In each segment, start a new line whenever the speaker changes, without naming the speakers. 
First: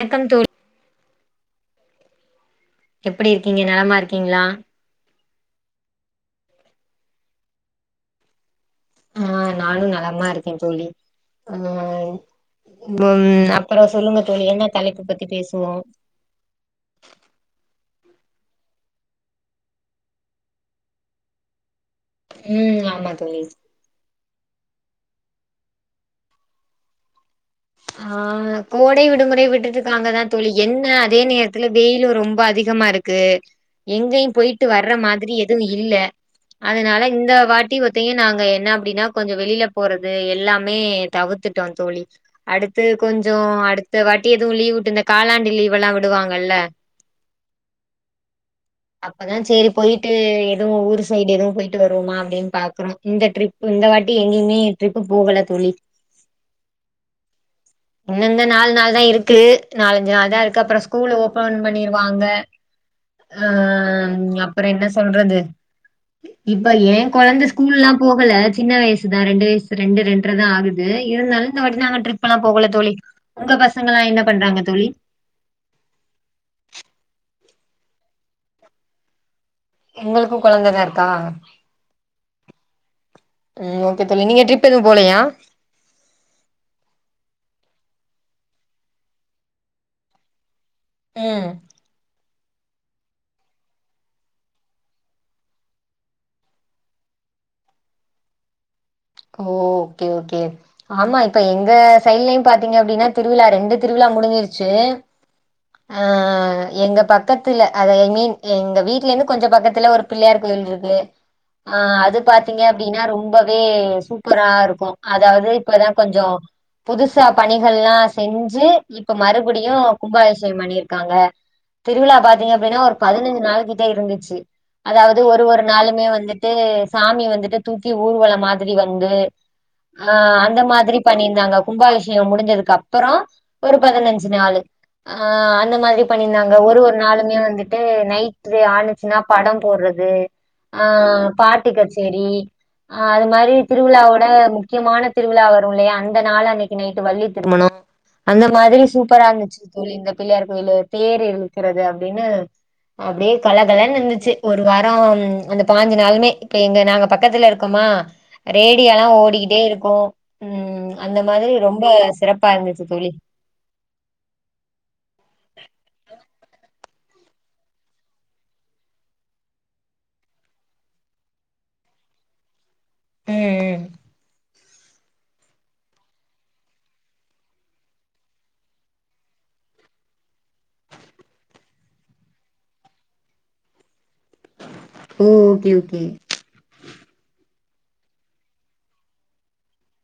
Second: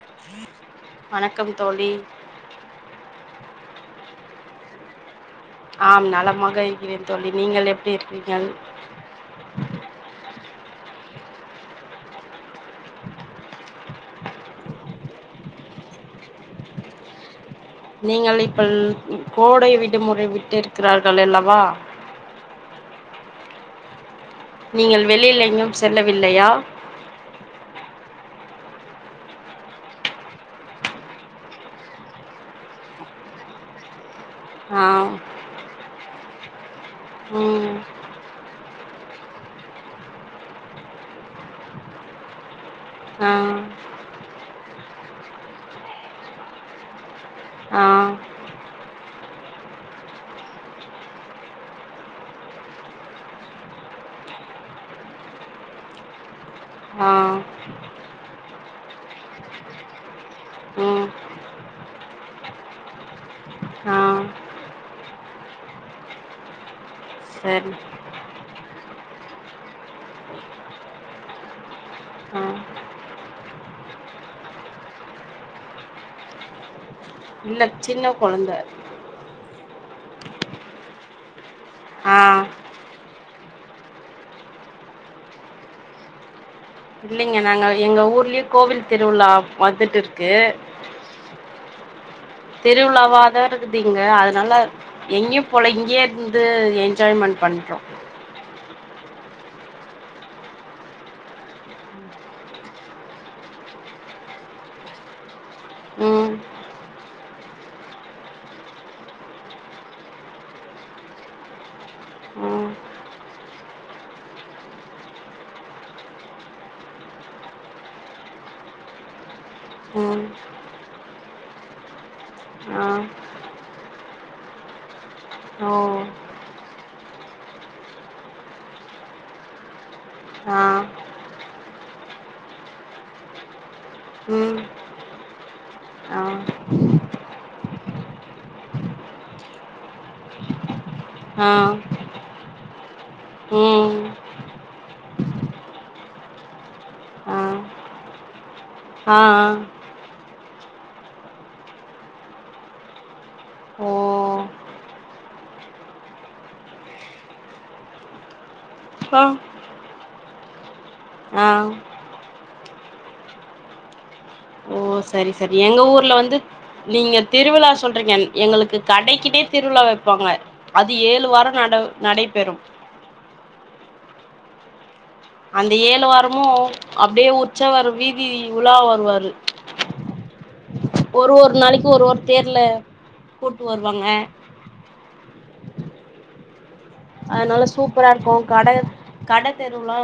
வண்க்கம் தோழி
வணக்கம் தோழி
எப்டி இருக்கீங்க நலமா இருக்கீங்ளா
ஆம் நலமாக இருக்கிறேன் தோழி நீங்கள் எப்டி இருக்கிரிங்கள்
ஆ நானும் நலமா இருக்கேன் தோழி ஆ ம் அப்பறம் சொல்லுங்க தோழி என்ன தலைப்பு பத்தி பேசுவோ
நீங்கள் இப்பல் கோடை விடுமுறை விட்டு இருக்கிறார்கள் அல்லவா
ம் ஆமா தோழி
நீங்கள் வெளில எங்கயும் செல்லவில்லையா
ஆ கோடை விடுமுறை விட்டுட்டு இருக்காங்கதா தோழி என்ன அதே நேரத்துல வெயிலும் ரொம்ப அதிகமா இருக் கு எங்கயு போயிட்டு வர்ற
ஆ
மாதிரி எதும் இல்ல அதுனால இந்த வாட்டி
ம்
ஒத்தயும் நாங்க என்ன அப்டின்னா கொஞ்சம் வெளில போறது எல்லாமே டவுத்துட்டோம் தோழி அடுத்து கொஞ்ச
ஆ
அடுத்த வாட்டி எதும் லீவ் வுட்டு இந்த காலாண்டு லீவ் எல்லாம் விடுவாங்கல்ல
ஆ
அப்ப தான் சேரி போயிட்டு எதுவும் ஊரு சைடு எதும் போயிட்டு வருவோமா அப்டின்னு பாக்குறோ இந்த ட்ரிப்பு இந்த வாட்டி எங்கயுமே ட்ரிப் போகல தோழி
ஆ
இன்னு இந்தா நாலு நாள் தான் இருக்கு நாலஞ்சு நாள் தான் இருக்கு அப்பறம்
ம்
ஸ்கூல் ஓபன் பண்ணிருவாங்க ஆ
ஆ
அப்பற என்ன சொல்றது இப்ப ஏன் கொழந்த
சரி
ஸ்கூல்லா போகல சின்ன வயசுதா ரெண்டு வயசு ரெண்டு ரெண்றதான் ஆகுது இருந்தாலு இந்த வாட்டி நாங்க ட்ரிப்லா
ஆ
போகல தோழி உங்க பசங்கல்லா என்ன பண்றாங்க தோழி
இல்ல சின்ன கொழந்த
உங்களுக்கும் கொழந்த தா இருக்கா
ஆ
ம் ஓகே தோழி நீங்க ட்ரிப் எதும் போலயா
இல்லங்க நாங்க எங்க ஊர்லயே கோவில் திருவிழா வந்துட்டு இருக்கு
ம்
தெருவுழாவாதா இருக்குது இங்க அதனால எங்கயு போல இங்கயே இருந்து என்ஜாய்மெண்ட் பண்றோ
ஓ ஓகே ஓகே ஆமா இப்ப எங்க சைட்லயும் பாத்தீங்க அப்டின்னா திருவிழா ரெண்டு திருவிழா முடிஞ்சிருச்சு ஆ
ம்
அ எங்க பக்கத்துல அத ஐ மீன் எங்க வீட்லருந்து கொஞ்ச பக்கத்துல ஒரு பிள்ளையார் கோயில் இருக்கு ஆ அது
அ
பாத்தீங்க
உ
அப்டின்னா ரொம்பவே சூப்பரா இருக்கும் அதாவது இப்பதான் கொஞ்சொ புதுசா பணிகள்லா செஞ்சு இப்ப மறுபடியு கும்பாவ்ஷேக பண்ணிருக்காங்க திருவிழா பாத்தீங்க அப்டின்னா
அ
ஒரு பதினஞ்சு நாள்கிட்ட இருந்துச்சு அதாவது ஒரு ஒரு
ஓ
நாளுமே வந்துட்டு சாமி வந்துட்டு தூக்கி ஊர்வலம் மாதிரி வந் து ஆ அந்த மாதிரி பண்ணியிருந்தாங்க கும்பாவிஷே முடிஞ்சதுக்கு அப்பறம் ஒரு பதினஞ்சு
ம்
நாளு ஆ அந்த மாதிரி
அ
பண்ணியிருந்தாங்க ஒரு ஒரு நாளுமே வந்துட்டு நைட்ரு ஆளு நா படம் போர்றது ஆ
ஆ ம் அ ஆ
பாட்டு கச்சேரி அது மாரி திருவிழாவோட முக்கியமான திருவிழா வரும் இல்லையா அந்த நாள் அன்னைக்கு நைட்டு வள்ளி திருமணம் அந்த மாதிரி சூப்பரா இருந்துச்சு தோழி இந்த பிள்ளையார் கோயிலு தேரு இழுக்கிறது அப்டினு அப்டியே
ஓ
கலகலன்னு இருந்துச்சு ஒரு வாரோ அந்த பாஞ்சு நாளுமே இப்ப எங்க நாங்க பக்கத்துல இருக்குமா ரேடியால்லா
அ
ஓடிக்கிட்டே இருக்கும் ம் அந்த மாதிரி
ஆ
ரொம்ப சிறப்பா இருந்துச்சு தோழி
ஓ சரி சரி எங்க ஊர்ல வந்து நீங்க திருவிழா சொல்றீங்க எங்களுக்கு கடைக்கிட்டயே திருவிழா வெப்பாங்க அது ஏழு வாரோ நட நடைபெறும்
ம் ம்
அந்த ஏழு வாரமு அப்டியே உச்சவரு வீதியில் உலா வருவாரு ஒரு ஒரு நாளைக்கு ஒரு ஒரு தேர்ல கூட்டு வருவாங்க
ம் ஓகே ஓகே
அன்னால சூப்பரா இருக்கும் கட கட தெருவுலா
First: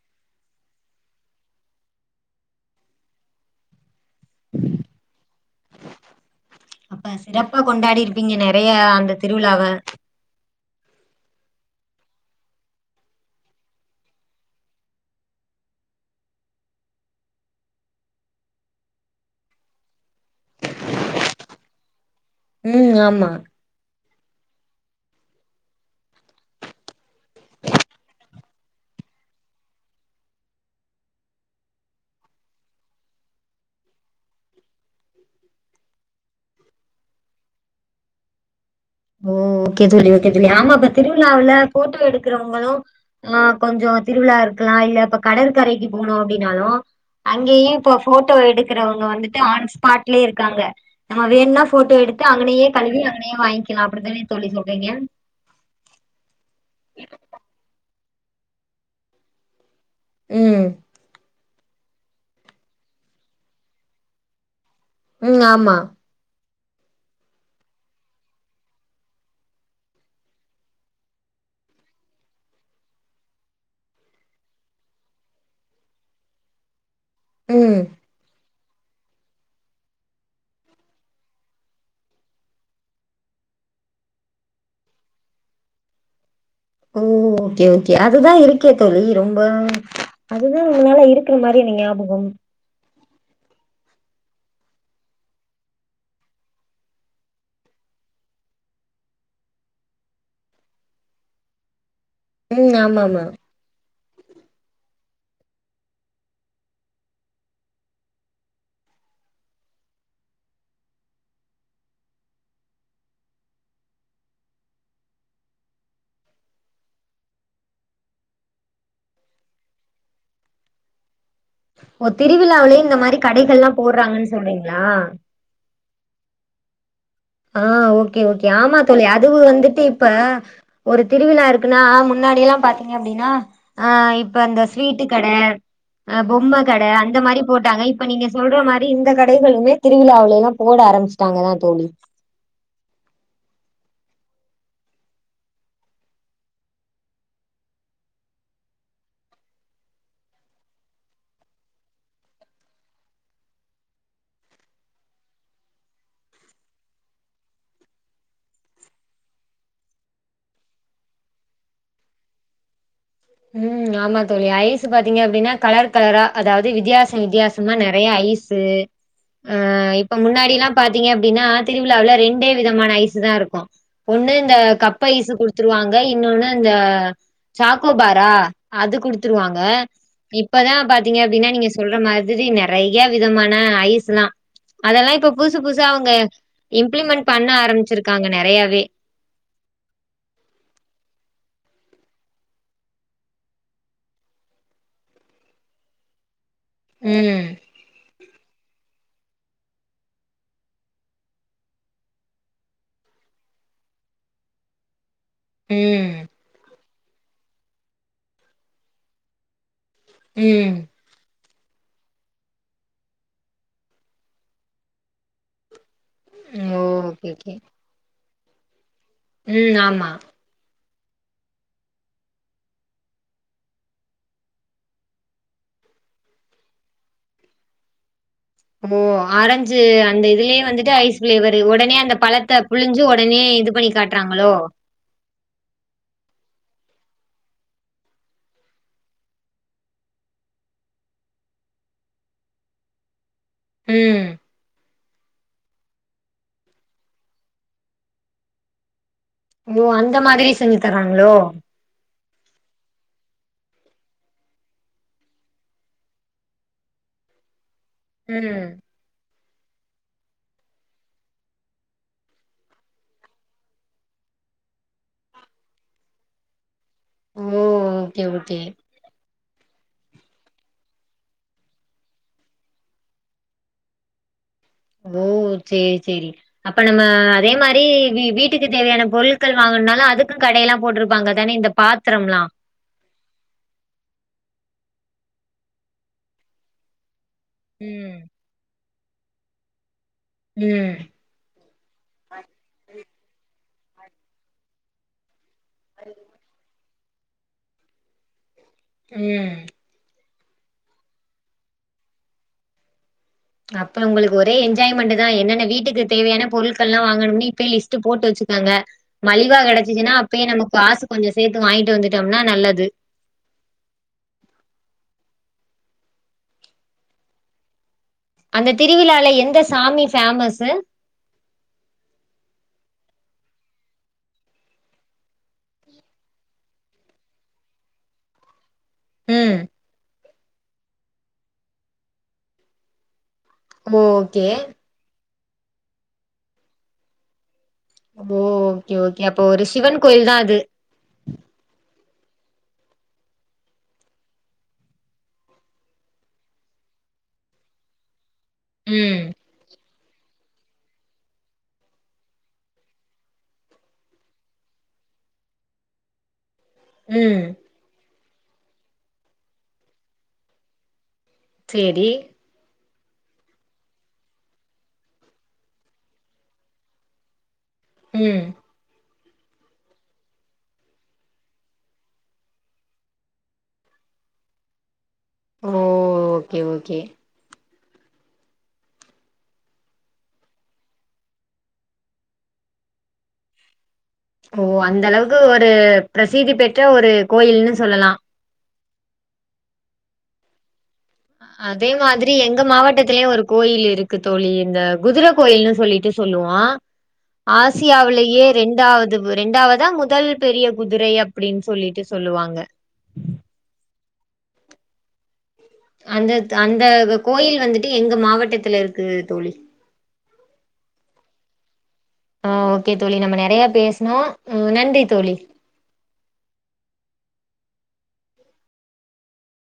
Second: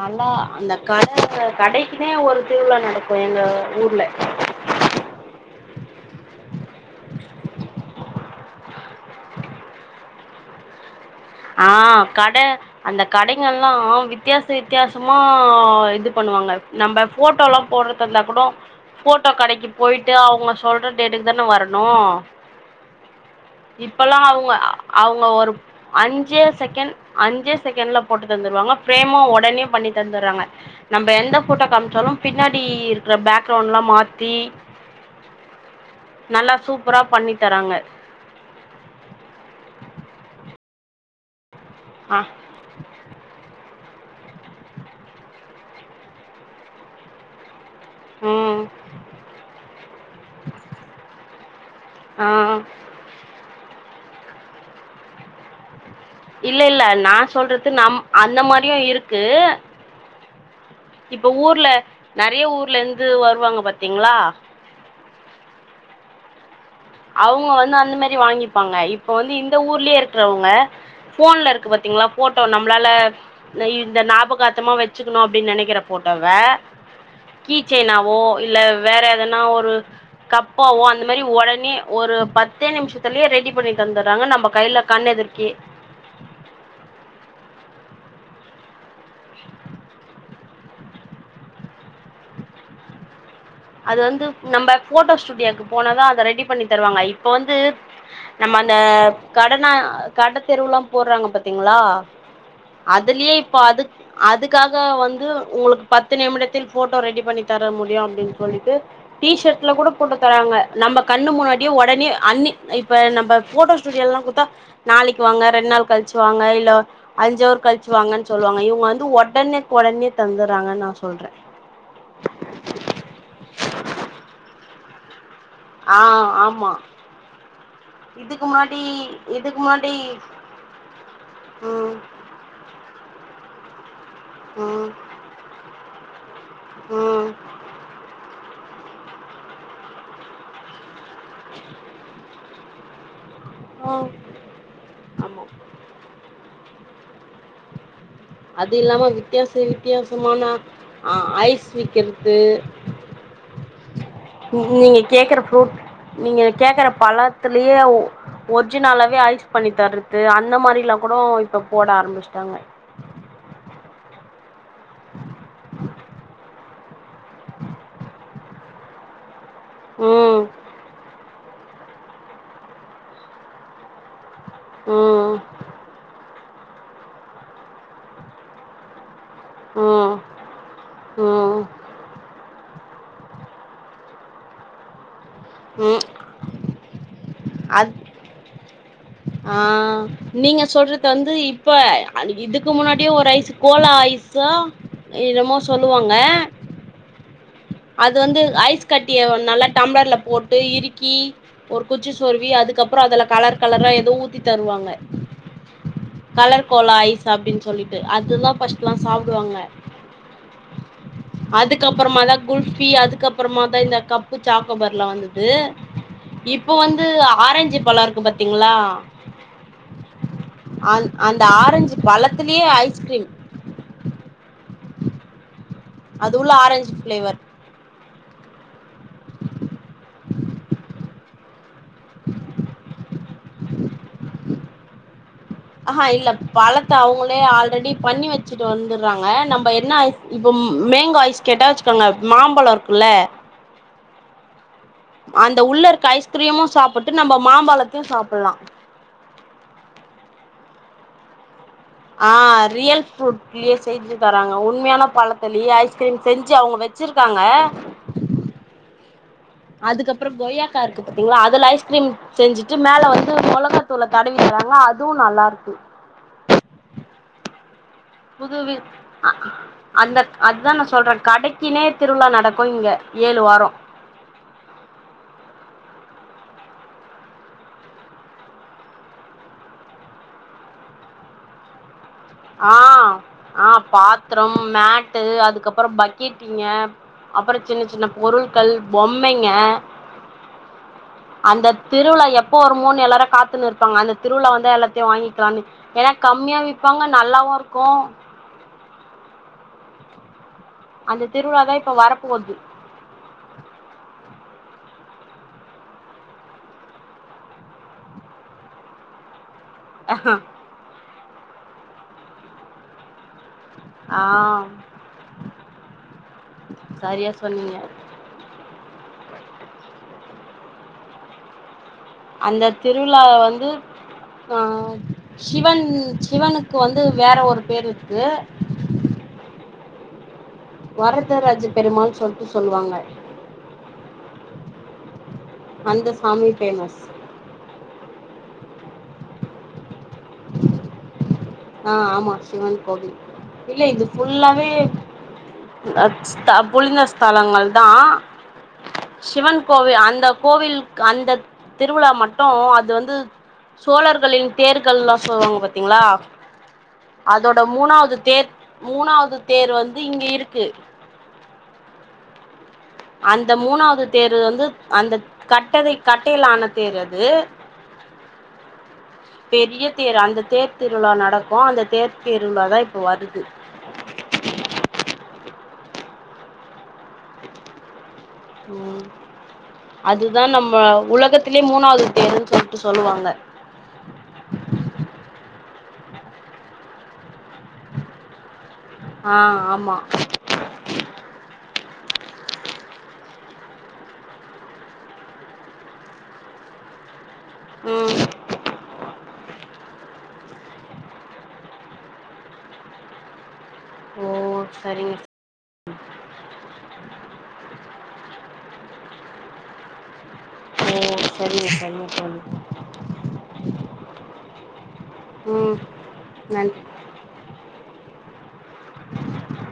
நல்லா அந்த கட கடைக்குன்னே ஒரு திருவிழா நடக் கும் எங்க ஊர்ல
அப்ப சிறப்பா கொண்டாடி இருப்பீங்க நெறைய அந்த திருவிழாவ
ஆ கட அந்த கடைங்கள்லா வித்தியாச வித்தியாசமா இது பண்ணுவாங்க நம்ப ஃபோட்டோல்லா போட்றதந்தா கூட ஃபோட்டோ கடைக்கு போய்ட்டு அவ் இவுங்க சொல்ற டேட்டுக்கு தான வரனோ
ம் ஆமா
இப்பல்லா அவுங்க அவுங்க ஒரு அஞ்சே செகண்ட் அஞ்சே செகண்ட்ல போட்டு தந்துருவாங்க பிரேமு ஒடனே பண்ணி தந்தறாங்க நம்ப எந்த ஃபோட்டோ காமிச்சாலும் பின்னாடி இருக்கிற பேக்ரவுண்ட்ல்லா மாத்தி நல்லா சூப்பரா பண்ணி தராங்க
ஓ ஓகே தோழி ஓகே தோழி ஆமா இப்ப திருவிழாவுல ஃபோட்டோ
ஆ
எடுக்கறவங்களு ஆ கொஞ்சோ திருவிழா இருக்கலா இல்ல இப்ப கடற்கரைக்கு போணும் அப்டினாலு அங்கேயே இப்ப ஃபோட்டோ
ம்
எடுக்குறவங்க வந்துட்டு ஆன் ஸ்பாட்லே இருக்காங்க நம்ம வேண்னா ஃபோட்டோ எடுத்து
ஆ
அங்கனயே கழுவி அங்கனயே வாய்ங் க்லா அப்டி தானே தோழி சொல்றீங்க
இல்ல இல்ல நா சொல்றது நம் அந்த மாரியும் இருக்கு
ம்
இப்ப ஊர்ல நெறைய ஊர்ல இந்து வருவாங்க பாத்தீங்ளா
ம் ஆமா
அவுங்க வந்து அந்த மாரி வாங்கிப்பாங்க இப்ப வந்து இந்த ஊர்லயே இருக்குறவங்க ஃபோன்ல இருக்கு பாத்தீங்ளா ஃபோட்டோ நம்ளால நா இந்த ஞாபகாத்தமா வச்சுக்கணு அப்டின் நெனைக்கிற ஃபோட்டவ கீ
ம்
செய்னாவோ இல்ல வேற எதனா ஒரு கப்பாவோ அந்த மாரி ஒடனே ஒரு பத்தே நிமிஷத்துலயே ரெடி பண்ணி தந்துறாங்க நம்ம கையில கண் எதிர்க்கே
உம்... ஓகே ஓகே அதுதா இருக்கே தோழி ரொம்ப உம்.... உங்களால இருக்குற மாரி எனக்கு ஞாபகம்
அது வந்து நம்ப போட்டோ ஸ்டுடியோக்கு போனதா அத ரெடி பண்ணி தருவாங்க இப்ப வந்து நம்ம அந்த கடனா கட தெருவுல்லா போட்றாங்க பாத்தீங்களா
ம் ஆமா ஆமா
அதுலேயே இப் இப்ப அது அதுக்காக வந்து உங்களுக்கு பத்து நிமிடத்தில் போட்டோ ரெடி பண்ணி தர முடியும் அப்டின்னு சொல்ட்டு... டி சர்ட்ல கூட போட்டு தராங்க நம்ம கண்ணு முன்னாடியே உடனே அன்னைக்கு இப்ப நம்ம போட்டோ ஸ்டு ஸ்டுடியோல்லா குடுத்தா நாளைக்கு வாங்க ரெண்டு நாள் கழிச்சுவாங்க இல்ல அஞ்ஜவர் கழிச்சுவாங்கன்னு சொல்லுவாங்க இவங்க வந்து உடனேக்குடனே தந்துறாங்கன்னு நா சொல்றேன்.
ஓ திருவிழாவிலேயு இந்த மாரி கடைகள் எல்லாம் போடுறாங்கன்னு சொல்றீங்களா
ஆ ஆமா
ஆ ஓகே
இதுக்கு
ஓகே ஆமா
முன்னாடி
தோழி அதுவும்
இதுக்கு
வந்துட்டு
முன்னாடி
இப்ப ஒரு திருவிழா இருக்குன்னா
ம்
முன்னாடி எல்லா பாத்தீங்க அப்டின்னா ஆ இப்ப அந்த
ம்
ஸ்வீட்டு கடை ஆ பொம்ம கடை அந்த
ம்
மாரி போட் இப்ப நீங்க சொல்ற மாரி இந்த கடைகளுமே திருவிழாவுலை எல்லா போட ஆரம்பிச்சுட்டாங்க தா தோழி
ஆ அது இல்லாம வித்தியாசம் வித்தியாசமான ஆ ஐஸ் விக்கிறது [unintelligible] நீங்க கேக்குற ஃப்ரூட் நீங்க கேக்கற பழத்துலயே ஒர்ஜினாலாவே ஐஸ் பண்ணி தர்றது அந்த மாரி எல்லாம் கூட இப்ப போட ஆரம்பிச்சுட்டாங்க
உம் ஆமா தோழி ஐஸ் பாத்தீங்க அப்டின்னா கலர் கலரா அதாவது வித்தியாசம் வித்தியாசம் நெறைய ஐஸ் ஆ இப்ப
ம்
முன்னாடி எல்லா பாத்தீங்க அப்டின்னா திருவிழாவுல ரெண்டே விதமான ஐஸ் தா இருக்கு ஒண்ணு இந்த கப் ஐஸ்
ம்
குடுத்துருவாங்க இன்னொன்னு அந்த ஜாக்கோபாரா அது குடுத்துருவாங்க
ம்
இப்பதா பாத்தீங்க அப்டின்னா
ம்
நீங்க சொல்ற மாதிரி நெறைய விதமான ஐஸ் எல்லா அதெல்லா இப்ப புதுசு புதுசு
ம்
அவுங்க இம்ப்ளிமெண்ட் பண்ண
அது
ஆரம்பிச்சிருக்காங்க நெறையாவே
ஆ நீங்க சொல்றது வந்து இப்ப இதுக்கு முன்னாடியே ஒரு ஐஸ் கோலா ஐஸ்சா என்னமோ சொல்லுவாங்க
உம்
அது வந்து ஐஸ் கட்டிய நல்லா டம்ளர்ல போட்டு இருக்கி ஒரு குச்சி சொர்வி அதுக்கப்புறோ அதுல கலர் கலரா ஏதோ ஊத்தி தருவாங்க
உம்
கலர் கோலா ஐஸ் அப்டின் சொல்லிட்டு அதுதா ஃபர்ஸ்ட் எல்லா சாப்டுவாங்க
உம்
அதுக்கப்றமா தா குல்ஃபி அதுக்கப்றமா தா இந்த கப்பு ஜாக்கோபார்லா வந்தது இப்ப
ஓ
வந்து
ஓகே
ஆரஞ்சு பழம் இருக்கு பாத்தீங்களா
உம் ஆமா
அந்த ஆரஞ்சு பழத்திலயே ஐஸ்கிரீம் அது உள்ள ஆரஞ்சு ஃபிளேவர்
ஓ ஆரஞ்சு அந்த இதுலேயே வந்துட்டு ஐஸ் ஃபிளேவரு உடனே அந்த பழத்தை புழிஞ்சு உட பண்ணி இது பண்ணி காட்றாங்களோ
அஹா இல்ல பழத்த அவுங்களே ஆல்ரெடி பண்ணி வச்சிட்டு வந்துர்றாங்க நம்ப என்னா ஐஃப் இப்பொம் மேங்கோ ஐஸ் கேட்டா அச்சுக்கங்க மாம்பழ இருக்குல்ல
ம்
அந்த உள்ள இருக்க ஐஸ்க்ரீமு சாப்பிட்டு நம்ம மாம்பழத்தையு சாப்பல்லா
மோ அந்த மாதிரி செஞ்சி தராங்ளோ
ஆ ரியல் ஃப்ரூட் இல்யே செய்து தராங்க உண்மையான பாலத்தளி ஐஸ்க்ரீம் செஞ்சி அவங்க வெச்சிருக்காங்க
ம்
அதுக்கப்றோ கொய்யாக்கா இருக்கு பாத்தீங்களா அதுல ஐஸ்க்ரீம் செஞ்சிட்டு மேல வந்து மொளகாத்தூள தடவி தறாங்ளா அதுவு நல்லார்க்கு
உம்மோ அர்
புதுவி அ அந்தக் அத்தா நா சொல்றன் கடைக்கினே திருவிழா நடக்கு இங்க ஏழு வாரோ
ஓ ச்சே ச்செரி அப்ப நம்ம அதே மாரி வீ வீட்டுக்கு தேவையான பொருள்க்கள் வாங்கனாலு அதுக்குன் கடையெல்லா போட்ருப்பாங்க தானே இந்தப் பாத்தரம்லா
ஆ ஆ பாத்ரம் மேட்டு அதுக்கப்புறம் பக்கெட்டிங்க அப்பற சின்ன சின்ன
ம்.
பொருள்க்கள் பொம்மைங்க
ம்
அந்த திருவிழா எப்போ வருமோனு எல்லாரு காத்துன்னு இருப்பாங்க அந்த திருவிழா வந்தா எல்லாத்தையு வாங்கி ட்ராமி ஏனா கம்மியா விப்பாங்க நல்லாவு இருக்கு
ம்
அந்த திருவிழா தா இப்ப வரப்போவது
அப்ப உங்களுக்கு ஒரே என்ஜாய்மெண்ட்டுதா என்னன்ன வீட்டுக்கு தேவையான பொருள்க்கள்லா வாங்கணும்னே இப்பே லிஸ்ட்டு போட்டு வச்சுக்குங்க மலிவா கெடச்சிச்சுன்னா அப்பயே நமக் காசு கொஞ்சோ சேத்து வாய்ன்ட்டு வந்துட்டம்னா நல்லது
ஆம் சரியா சொன்னீங்க
அந்த திருவிழால எந்த சாமி ஃபேமஸ்ஸு
அந்த திருவிழா வந்து ஆ ஷிவன் ஷிவனுக்கு வந்து வேற ஒரு பேர் ருக்கு
ம்
வரதராஜ பெருமாள் சொல்ட்டு சொல்வாங்க
மோ க்கே
அந்த சாமி ஃபேமஸ்
போ ஓகே ஓகே அப்போ ஒரு ஷிவன் கோயில் தா அது
ஆ ஆமா ஷிவன் கோவில் இல்ல இது ஃபுல்லாவே அத் ஸ்தபுலிங்க ஸ்தலங்கள் தா
ம்,
ஷிவன் கோவே அந்த கோவில்க் அந்தத் திருவிழா மட்டு அது வந்து சோழர்களின் தேர்கள்லா சொல்லுவாங்க பாத்தீங்ளா
ம்.
அதோட மூணாவ்து தேர் மூணாவ்து தேர் வந்து இங்கு இருக்கு
சேரி
அந்த மூணாவ்து தேரு வந்து அந்த கட்டதை கட்டையிலான தேர் அது
ம்
பெரிய தேர் அந்த தேர் திருவிழா நடக்கு அந்த தேர் திருவிழா தா இப்போ வருது
ஓ ஓகே ஓகே
ம் அதுதா நம்ம உலகத்திலே மூணாவ்து தேருன் சொல்ட்டு சொல்லுவாங்க
ஓ அந்த அளவுக்கு ஒரு பிரசீதி பெற்ற ஒரு கோயில்னு சொல்லலா
ஆஹ் ஆமா
அதே மாதிரி எங்க மாவட்டத்திலயு ஒரு கோயில் இருக்கு தோழி இந்த குதிர கோயில்னு சொல்லிட்டு சொல்லுவோ
ம்
ஆசியாவிலேயே ரெண்டாவது ரெண்டாவதா முதல் பெரிய குதிரை அப்டின் சொல்லிட்டு சொல்லுவாங்க
ஓ சரிங்க
அந்த அந்த கோயில் வந்துட்டு எங்க மாவட்டத்துல இருக்கு தோழி
ஓ செரிங்க செரிங்க தோழி
ஆ ஓகே தோழி நம்ம நெறைய பேசுணோ நன்றி தோழி
ம் நன்றி